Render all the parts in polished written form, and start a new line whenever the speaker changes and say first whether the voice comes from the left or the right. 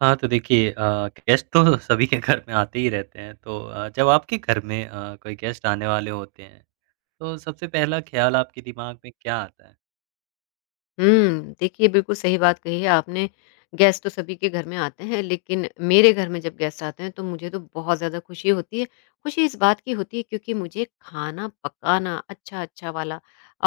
right: हाँ, तो देखिए गेस्ट तो सभी के घर में आते ही रहते हैं, तो जब आपके घर में कोई गेस्ट आने वाले होते हैं, तो सबसे पहला ख़्याल आपके दिमाग में क्या आता है?
left: हुँ, देखिए बिल्कुल सही बात कही है आपने। गेस्ट तो सभी के घर में आते हैं, लेकिन मेरे घर में जब गेस्ट आते हैं तो मुझे तो बहुत ज़्यादा खुशी होती है। खुशी इस बात की होती है क्योंकि मुझे खाना पकाना अच्छा-अच्छा वाला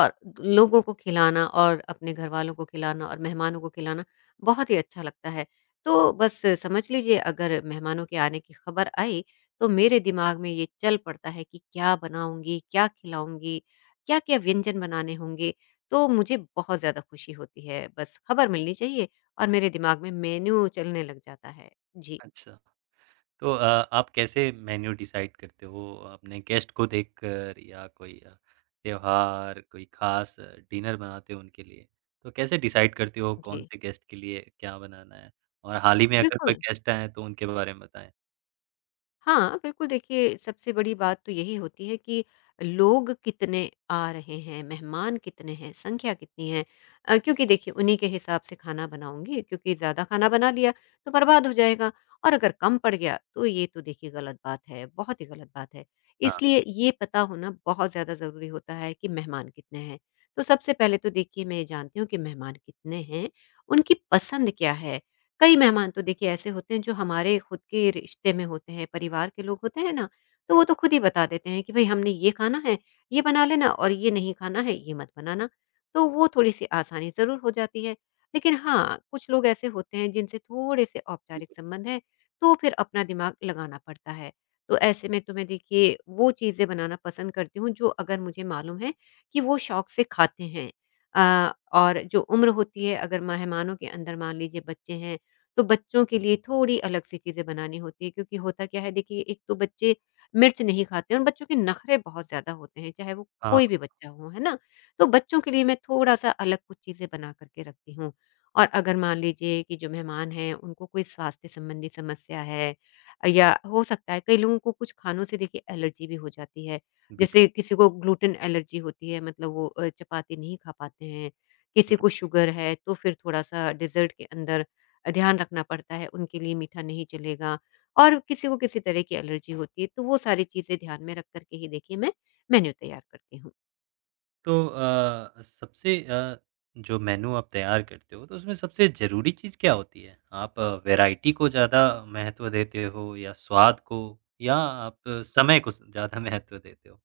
left: और लोगों को खिलाना और अपने घरवालों को खिलाना और मेहमानों को खिलाना बहुत ही अच्छा लगता है। तो बस समझ लीजिए अगर मेहमानों के आने की खबर आई तो मेरे दिमाग में ये चल पड़ता है कि क्या बनाऊँगी, क्या खिलाऊँगी, क्या-क्या व्यंजन बनाने होंगे। तो मुझे बहुत ज़्यादा खुशी होती है। बस खबर मिलनी चाहिए और मेरे दिमाग में मेन्यू चलने लग जाता है। जी,
right: अच्छा। तो आप कैसे मेन्यू डिसाइड करते हो अपने गेस्ट को देखकर या कोई त्योहार, कोई ख़ास डिनर बनाते हो उनके लिए? तो कैसे डिसाइड करते हो कौन
left: जी।
right: से गेस्ट के लिए क्या बनाना है? और हाल ही में अगर कोई
left: बिल्कुल।
right: गेस्ट आएँ, तो उनके बारे में बताएँ?
left: हाँ, बिल्कुल देखिए सबसे बड़ी बात तो यही होती है कि लोग कितने आ रहे हैं, मेहमान कितने हैं, संख्या कितनी है। क्योंकि देखिए उन्हीं के हिसाब से खाना बनाऊँगी क्योंकि ज़्यादा खाना बना लिया तो बर्बाद हो जाएगा और अगर कम पड़ गया तो ये तो देखिए गलत बात है, बहुत ही गलत बात है।
right: हाँ,
left: इसलिए ये पता होना बहुत ज़्यादा ज़रूरी होता है कि मेहमान कितने हैं। तो सबसे पहले तो देखिए मैं ये जानती हूँ कि मेहमान कितने हैं, उनकी पसंद क्या है? कई मेहमान तो देखिए ऐसे होते हैं जो हमारे खुद के रिश्ते में होते हैं, परिवार के लोग होते हैं ना, तो वो तो खुद ही बता देते हैं कि भई हमने ये खाना है, ये बना लेना और ये नहीं खाना है, ये मत बनाना। तो वो थोड़ी-सी आसानी ज़रूर हो जाती है। लेकिन हाँ, कुछ लोग ऐसे होते हैं जिनसे थोड़े-से औपचारिक संबंध हैं, तो फिर अपना दिमाग लगाना पड़ता है। तो ऐसे में तो मैं देखिए वो चीज़ें बनाना पसंद करती हूँ जो अगर मुझे मालूम है कि वो शौक से खाते हैं। अ, और जो उम्र होती है अगर मेहमानों के अंदर मान लीजिए बच्चे हैं तो बच्चों के लिए थोड़ी अलग सी चीज़ें बनानी होती है क्योंकि होता क्या है देखिए एक तो बच्चे मिर्च नहीं खाते और बच्चों के नखरे बहुत ज़्यादा होते हैं, चाहे वो
right: हाँ,
left: कोई भी बच्चा हो, है ना? तो बच्चों के लिए मैं थोड़ा-सा अलग कुछ चीज़ें बना कर के रखती हूँ और अगर मान लीजिए कि जो मेहमान हैं उनको कोई स्वास्थ्य संबंधी समस्या है या हो सकता है कई लोगों को कुछ खानों से देखिए एलर्जी भी हो जाती है।
right: बिल्कुल।
left: जैसे किसी को ग्लूटेन एलर्जी होती है मतलब वो चपाती नहीं खा पाते हैं, किसी को शुगर है तो फिर थोड़ा-सा डेज़र्ट के अंदर ध्यान रखना पड़ता है, उनके लिए मीठा नहीं चलेगा और किसी को किसी तरह की एलर्जी होती है, तो वो सारी चीज़ें ध्यान में रख कर के ही देखिए मैं मेन्यू तैयार करती हूँ।
right: तो सबसे जो मेनू आप तैयार करते हो तो उसमें सबसे ज़रूरी चीज़ क्या होती है? आप वैरायटी को ज़्यादा महत्व देते हो या स्वाद को या आप समय को स ज़्यादा महत्व देते हो?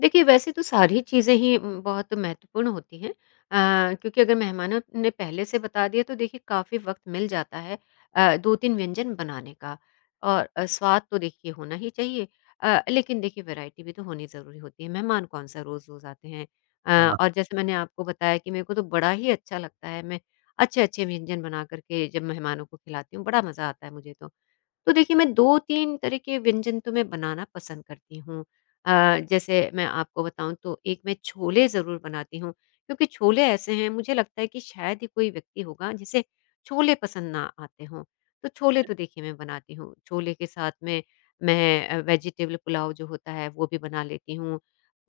left: देखिए, वैसे तो सारी चीज़ें ही बहुत महत्वपूर्ण होती हैं। क्योंकि अगर मेहमानों ने पहले से बता दिया तो देखिए काफ़ी वक़्त मिल जाता है 2-3 व्यंजन बनाने का, और स्वाद तो देखिए होना ही चाहिए, लेकिन देखिए वैरायटी भी तो होनी ज़रूरी होती है, मेहमान कौन-सा रोज़-रोज़ आते हैं।
right: हाँ,
left: और जैसे मैंने आपको बताया कि मेरे को तो बड़ा ही अच्छा लगता है, मैं अच्छे-अच्छे व्यंजन बना कर के जब मेहमानों को खिलाती हूँ, बड़ा मज़ा आता है मुझे तो। तो देखिए मैं 2-3 तरह के व्यंजन तो मैं बनाना पसंद करती हूँ। जैसे मैं आपको बताऊँ तो एक मैं छोले ज़रूर बनाती हूँ, क्योंकि छोले ऐसे हैं मुझे लगता है कि शायद ही कोई व्यक्ति होगा जिसे छोले पसंद ना आते हों। तो छोले तो देखिए मैं बनाती हूँ, छोले के साथ में मैं वेजिटेबल पुलाव जो होता है वो भी बना लेती हूँ,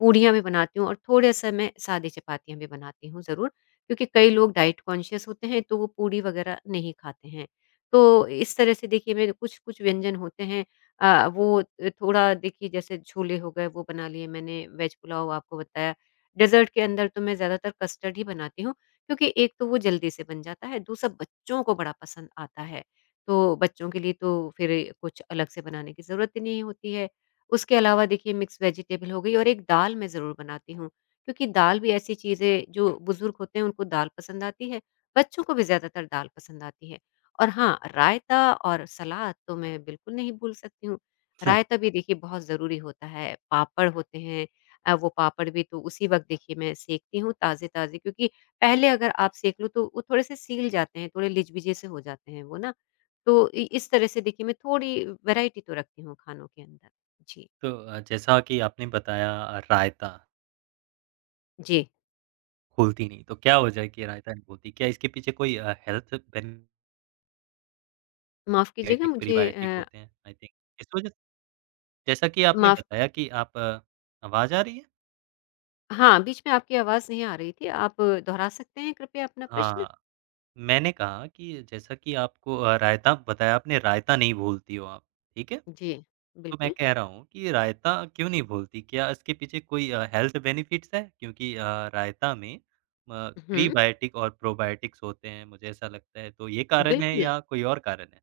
left: पूड़ियाँ भी बनाती हूँ और थोड़े-सा मैं सादी चपातियाँ भी बनाती हूँ ज़रूर, क्योंकि कई लोग डाइट कॉन्शियस होते हैं तो वो पूड़ी वग़ैरह नहीं खाते हैं। तो इस तरह से देखिए मेरे कुछ-कुछ व्यंजन होते हैं। वो थोड़ा देखिए जैसे छोले हो गए वो बना लिए मैंने, वेज पुलाव आपको बताया। डेज़र्ट के अंदर तो मैं ज़्यादातर कस्टर्ड ही बनाती हूँ क्योंकि एक तो वो जल्दी से बन जाता है, दूसरा बच्चों को बड़ा पसंद आता है। तो बच्चों के लिए तो फिर कुछ अलग से बनाने की ज़रूरत ही नहीं होती है। उसके अलावा देखिए मिक्स वेजिटेबल हो गई और एक दाल मैं ज़रूर बनाती हूँ क्योंकि दाल भी ऐसी चीज़ है जो बुज़ुर्ग होते हैं उनको दाल पसंद आती है, बच्चों को भी ज़्यादातर दाल पसंद आती है। और हाँ, रायता और सलाद तो मैं बिल्कुल नहीं भूल सकती हूँ। रायता भी देखिए बहुत ज़रूरी होता है, पापड़ होते हैं, वो पापड़ भी तो उसी वक़्त देखिए मैं सेंकती हूँ ताज़े-ताज़े क्योंकि पहले अगर आप सेंक लो तो वो थोड़े-से सील जाते हैं, थोड़े लिजबीजे से हो जाते हैं वो ना। तो इ इस तरह से देखिए मैं थोड़ी वैरायटी तो रखती हूँ खानों के अंदर। जी,
right: तो जैसा कि आपने बताया रायता
left: जी।
right: घुलती नहीं, तो क्या वजह है कि रायता नहीं घुलती? क्या इसके पीछे कोई हेल्थ बेनेफिट
left: माफ़ कीजिएगा मुझे
right: प्रीबायोटिक
left: अ,
right: होते हैं आई थिंक? इस वजह जैसा कि आपने
left: माफ़
right: बताया कि आप आवाज़ आ रही है?
left: हाँ, बीच में आपकी आवाज़ नहीं आ रही थी। आप दोहरा सकते हैं कृपया अपना प्रश्न?
right: हाँ। मैंने कहा कि जैसा कि आपको रायता बताया आपने रायता नहीं भूलती हो आप, ठीक है?
left: जी,
right: तो मैं
left: बिल्कुल।
right: कह रहा हूँ कि रायता क्यों नहीं भूलती? क्या इसके पीछे कोई हेल्थ बेनिफिट्स हैं? क्योंकि रायता में
left: हुँ,
right: प्रीबायोटिक और प्रोबायोटिक्स होते हैं, मुझे ऐसा लगता है। तो ये कारण है
left: बिल्कुल।
right: या कोई और कारण है?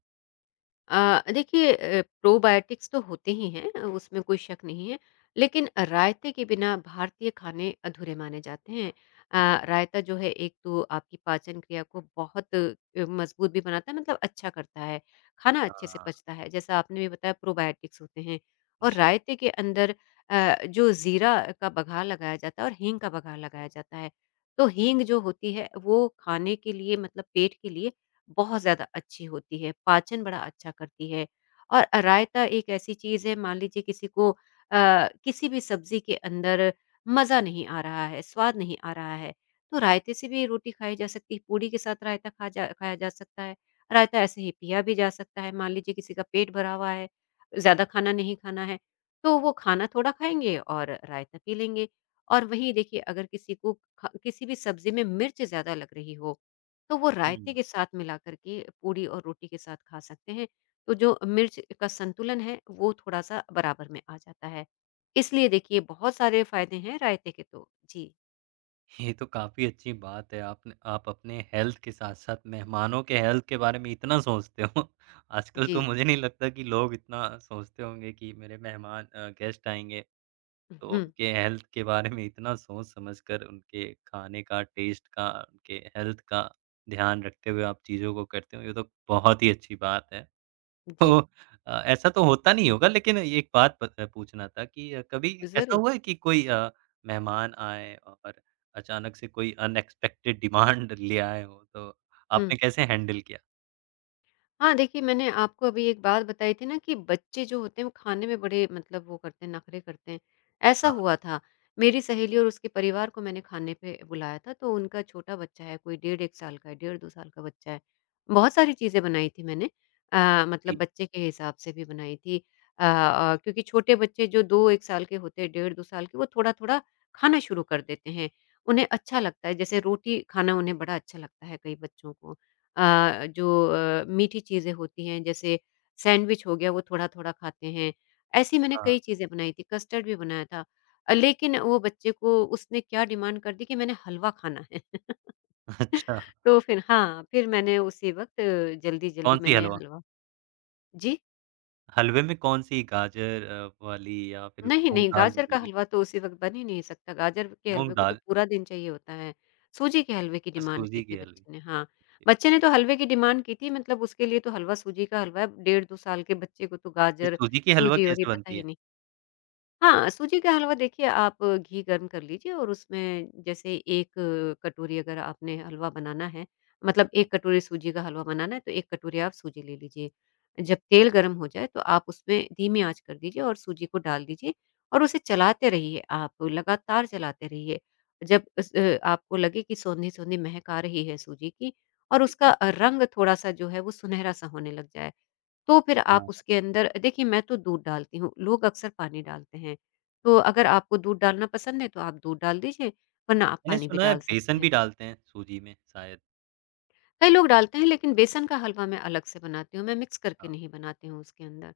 left: देखिए प्रोबायोटिक्स तो होते ही हैं, उसमें कोई शक नहीं है, लेकिन रायते के बिना भारतीय खाने अधूरे माने जाते हैं। रायता जो है एक तो आपकी पाचन क्रिया को बहुत मज़बूत भी बनाता है मतलब अच्छा करता है, खाना अच्छे से
right: अच्छा,
left: पचता है जैसा आपने भी बताया प्रोबायोटिक्स होते हैं। और
right: जी।
left: रायते के अंदर जो ज़ीरा का बघार लगाया जाता है और हींग का बघार लगाया जाता है, तो हींग जो होती है वो खाने के लिए मतलब पेट के लिए बहुत ज़्यादा अच्छी होती है, पाचन बड़ा अच्छा करती है। और रायता एक ऐसी चीज़ है मान लीजिए किसी को किसी भी सब्ज़ी के अंदर मज़ा नहीं आ रहा है, स्वाद नहीं आ रहा है, तो रायते से भी रोटी खाई जा सकती है, पूड़ी के साथ रायता खा जा खाया जा सकता है। रायता ऐसे ही पिया भी जा सकता है, मान लीजिए किसी का पेट भरा हुआ है, ज़्यादा खाना नहीं खाना है, तो वो खाना थोड़ा खाएँगे और रायता पी लेंगे। और वहीं देखिए अगर किसी को ख किसी भी सब्ज़ी में मिर्च ज़्यादा लग रही हो, तो वो रायते
right: हुँ।
left: के साथ मिला कर के पूड़ी और रोटी के साथ खा सकते हैं। तो जो मिर्च का संतुलन है, वो थोड़ा-सा बराबर में आ जाता है। इसलिए देखिए बहुत सारे फ़ायदे हैं रायते के तो। जी,
right: ये तो काफ़ी अच्छी बात है। आपने आप अपने हेल्थ के साथ-साथ मेहमानों के हेल्थ के बारे में इतना सोचते हो। आजकल
left: जी।
right: तो मुझे नहीं लगता कि लोग इतना सोचते होंगे कि मेरे मेहमान गेस्ट आएँगे तो
left: हुँ,
right: उनके हेल्थ के बारे में इतना सोच समझ कर उनके खाने का, टेस्ट का, उनके हेल्थ का ध्यान रखते हुए आप चीज़ों को करते हो। ये तो बहुत ही अच्छी बात है। तो
left: जी।
right: ऐसा तो होता नहीं होगा लेकिन एक बात पत पूछना था कि कभी ऐसा
left: ज़रूर।
right: हुआ है कि कोई मेहमान आए और अचानक से कोई अनएक्सपेक्टेड डिमांड ले आए हों, तो
left: हुँ।
right: आपने कैसे हैंडल किया?
left: हाँ, देखिए मैंने आपको अभी एक बात बताई थी ना कि बच्चे जो होते हैं वो खाने में बड़े मतलब वो करते हैं, नखरे करते हैं। ऐसा
right: हाँ,
left: हुआ था, मेरी सहेली और उसके परिवार को मैंने खाने पे बुलाया था तो उनका छोटा बच्चा है, कोई डेढ़ 1 साल का है, डेढ़ 2 साल का बच्चा है। बहुत सारी चीज़ें बनाई थी मैंने, मतलब
right: जी।
left: बच्चे के हिसाब से भी बनाई थी, क्योंकि छोटे बच्चे जो 2-1 साल के होते हैं, डेढ़ 2 साल के वो थोड़ा-थोड़ा खाना शुरू कर देते हैं। उन्हें अच्छा लगता है, जैसे रोटी खाना उन्हें बड़ा अच्छा लगता है कई बच्चों को। जो मीठी चीज़ें होती हैं जैसे सैंडविच हो गया वो थोड़ा-थोड़ा खाते हैं। ऐसी मैंने
right: हाँ,
left: कई चीज़ें बनाई थी, कस्टर्ड भी बनाया था। लेकिन वो बच्चे को उसने क्या डिमांड कर दी कि मैंने हलवा खाना है।
right: अच्छा,
left: तो फिर हाँ, फिर मैंने उसी वक़्त जल्दी-जल्दी
right: कौन-सी
left: मैंने
right: हलवा?
left: हलवा। जी?
right: हलवे में कौन-सी गाजर वाली या फिर
left: नहीं,
right: मूँग
left: नहीं,
right: दाल
left: गाजर का
right: वाली?
left: हलवा तो उसी वक़्त बन ही नहीं सकता, गाजर के हलवे
right: मूँग
left: को तो
right: दाल
left: पूरा दिन चाहिए होता है। सूजी के हलवे की
right: या
left: डिमांड की
right: सूजी
left: थी
right: की हलवे?
left: बच्चे ने, हाँ। बच्चे ने तो हलवे की डिमांड की थी मतलब उसके लिए तो हलवा सूजी का हलवा है, डेढ़ 2 साल के बच्चे को तो
right: ये
left: गाजर,
right: सूजी की हलवा
left: सूजी और ये
right: कैसे
left: पता
right: बनती
left: ही
right: है?
left: नहीं। हाँ, सूजी का हलवा देखिए आप घी गर्म कर लीजिए और उसमें जैसे 1 कटोरी अगर आपने हलवा बनाना है, मतलब 1 कटोरी सूजी का हलवा बनाना है तो 1 कटोरी आप सूजी ले लीजिए। जब तेल गर्म हो जाए तो आप उसमें धीमी आँच कर दीजिए और सूजी को डाल दीजिए और उसे चलाते रहिए आप, लगातार चलाते रहिए। जब आपको लगे कि सोंधी-सोंधी महक आ रही है सूजी की और
right: ठीक
left: उसका
right: है।
left: रंग थोड़ा-सा जो है वो सुनहरा-सा होने लग जाए, तो फिर आप
right: हाँ,
left: उसके अंदर देखिए मैं तो दूध डालती हूँ, लोग अक्सर पानी डालते हैं। तो अगर आपको दूध डालना पसंद है तो आप दूध डाल दीजिए, वरना आप
right: मैंने
left: पानी भी
right: सुना है
left: डाल सकते
right: बेसन भी
left: हैं।
right: डालते हैं सूजी में शायद।
left: कई लोग डालते हैं लेकिन बेसन का हलवा मैं अलग से बनाती हूँ, मैं मिक्स करके
right: हाँ,
left: नहीं बनाती हूँ उसके अंदर।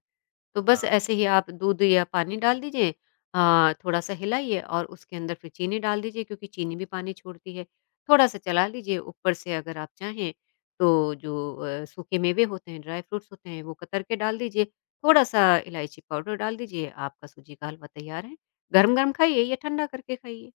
left: तो बस
right: हाँ।
left: ऐसे ही आप दूध या पानी डाल दीजिए, थोड़ा-सा हिलाइए और उसके अंदर फिर चीनी डाल दीजिए क्योंकि चीनी भी पानी छोड़ती है। थोड़ा-सा चला लीजिए, ऊपर से अगर आप चाहें तो जो सूखे मेवे होते हैं, ड्राई फ्रूट्स होते हैं वो कतर के डाल दीजिए, थोड़ा-सा इलायची पाउडर डाल दीजिए, आपका सूजी का हलवा तैयार है। गरम-गरम खाइए या ठंडा करके खाइए।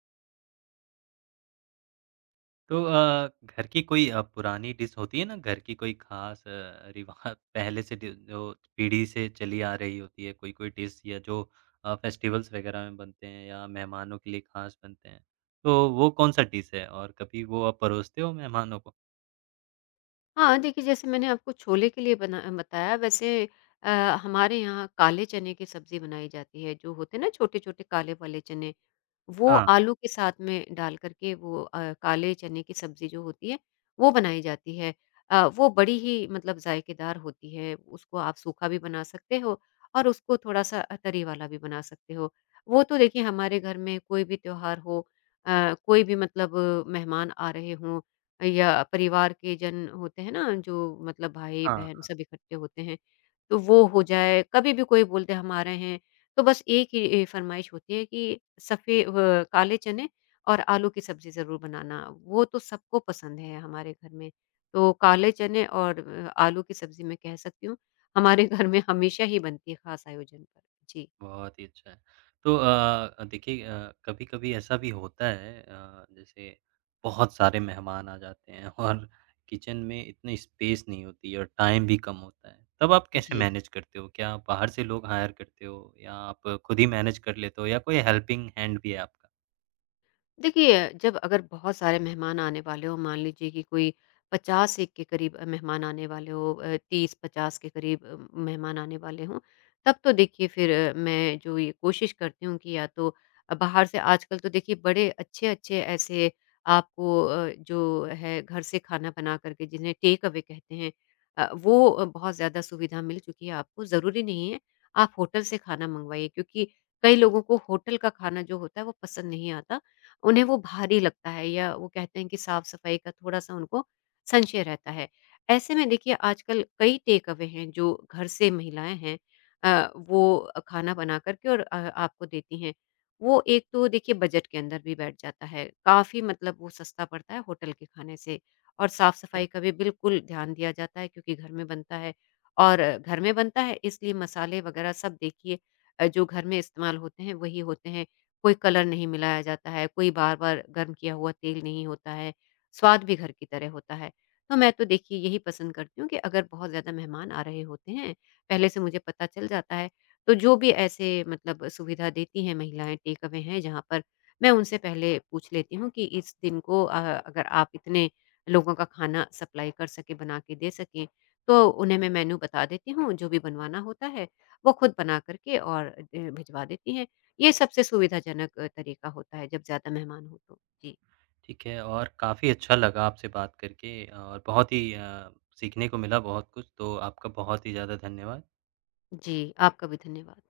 right: तो घर की कोई पुरानी डिश होती है ना, घर की कोई ख़ास रिवाज पहले से डि जो पीढ़ी से चली आ रही होती है, कोई-कोई डिश या जो फेस्टिवल्स वगैरह में बनते हैं या मेहमानों के लिए ख़ास बनते हैं। तो वो कौन-सा डिश है और कभी वो आप परोसते हो मेहमानों को?
left: हाँ, देखिए जैसे मैंने आपको छोले के लिए बना बताया वैसे अ, हमारे यहाँ काले चने की सब्ज़ी बनाई जाती है, जो होते हैं ना छोटे-छोटे काले वाले चने। वो
right: हाँ,
left: आलू के साथ में डाल कर के वो काले चने की सब्ज़ी जो होती है, वो बनाई जाती है। वो बड़ी ही मतलब ज़ायकेदार होती है, उसको आप सूखा भी बना सकते हो और उसको थोड़ा-सा तरी वाला भी बना सकते हो। वो तो देखिए हमारे घर में कोई भी त्योहार हो, कोई भी मतलब मेहमान आ रहे हों या परिवार के जन होते हैं ना, जो मतलब भाई-बहन
right: हाँ।
left: सब इकट्ठे होते हैं, तो वो हो जाए। कभी भी कोई बोलते हम आ रहे हैं तो बस एक ही फरमाइश होती है कि काले चने और आलू की सब्ज़ी ज़रूर बनाना। वो तो सबको पसंद है हमारे घर में। तो काले चने और आलू की सब्ज़ी मैं कह सकती हूँ, हमारे घर में हमेशा ही बनती है ख़ास आयोजन पर। जी।
right: बहुत ही अच्छा है। तो देखिए कभी-कभी ऐसा भी होता है जैसे बहुत सारे मेहमान आ जाते हैं और किचन में इतनी स्पेस नहीं होती और टाइम भी कम होता है। तब आप कैसे
left: जी।
right: मैनेज करते हो? क्या आप बाहर से लोग हायर करते हो या आप खुद ही मैनेज कर लेते हो या कोई हेल्पिंग हैंड भी है आपका?
left: देखिए, जब अगर बहुत सारे मेहमान आने वाले हों, मान लीजिए कि कोई 50-1 के करीब मेहमान आने वाले हों, 30-50 के करीब मेहमान आने वाले हों, तब तो देखिए फिर मैं जो ये कोशिश करती हूँ कि या तो बाहर से आजकल तो देखिए बड़े अच्छे-अच्छे ऐसे आपको जो है घर से खाना बना कर के जिन्हें टेक अवे कहते हैं, वो बहुत ज़्यादा सुविधा मिल चुकी है आपको, ज़रूरी नहीं है आप होटल से खाना मँगवाइए क्योंकि कई लोगों को होटल का खाना जो होता है वो पसंद नहीं आता, उन्हें वो भारी लगता है या वो कहते हैं कि साफ-सफाई का थोड़ा-सा उनको संशय रहता है। ऐसे में देखिए आजकल कई टेक अवे हैं जो घर से महिलाएँ हैं, वो खाना बना कर के और आपको देती हैं। वो एक तो देखिए बजट के अंदर भी बैठ जाता है, काफ़ी मतलब वो सस्ता पड़ता है होटल के खाने से और
right: क्या?
left: साफ-सफाई का भी बिल्कुल ध्यान दिया जाता है क्योंकि घर में बनता है, और घर में बनता है इसलिए मसाले वगैरह सब देखिए जो घर में इस्तेमाल होते हैं वही होते हैं। कोई कलर नहीं मिलाया जाता है, कोई बार-बार गर्म किया हुआ तेल नहीं होता है, स्वाद भी घर की तरह होता है। तो मैं तो देखिए यही पसंद करती हूँ कि अगर बहुत ज़्यादा मेहमान आ रहे होते हैं, पहले से मुझे पता चल जाता है, तो जो भी ऐसे मतलब सुविधा देती हैं महिलाएँ, टेक अवे हैं जहाँ पर, मैं उनसे पहले पूछ लेती हूँ कि इस दिन को अगर आप इतने लोगों का खाना सप्लाई कर सकें, बना के दे सकें, तो उन्हें मैं मेन्यू बता देती हूँ, जो भी बनवाना होता है, वो खुद बना कर के और भिजवा देती हैं। ये सबसे सुविधाजनक तरीका होता है जब ज़्यादा मेहमान हो तो। जी।
right: ठीक है और काफ़ी अच्छा लगा आपसे बात करके और बहुत ही सीखने को मिला बहुत कुछ। तो आपका बहुत ही ज़्यादा धन्यवाद।
left: जी, आपका भी धन्यवाद।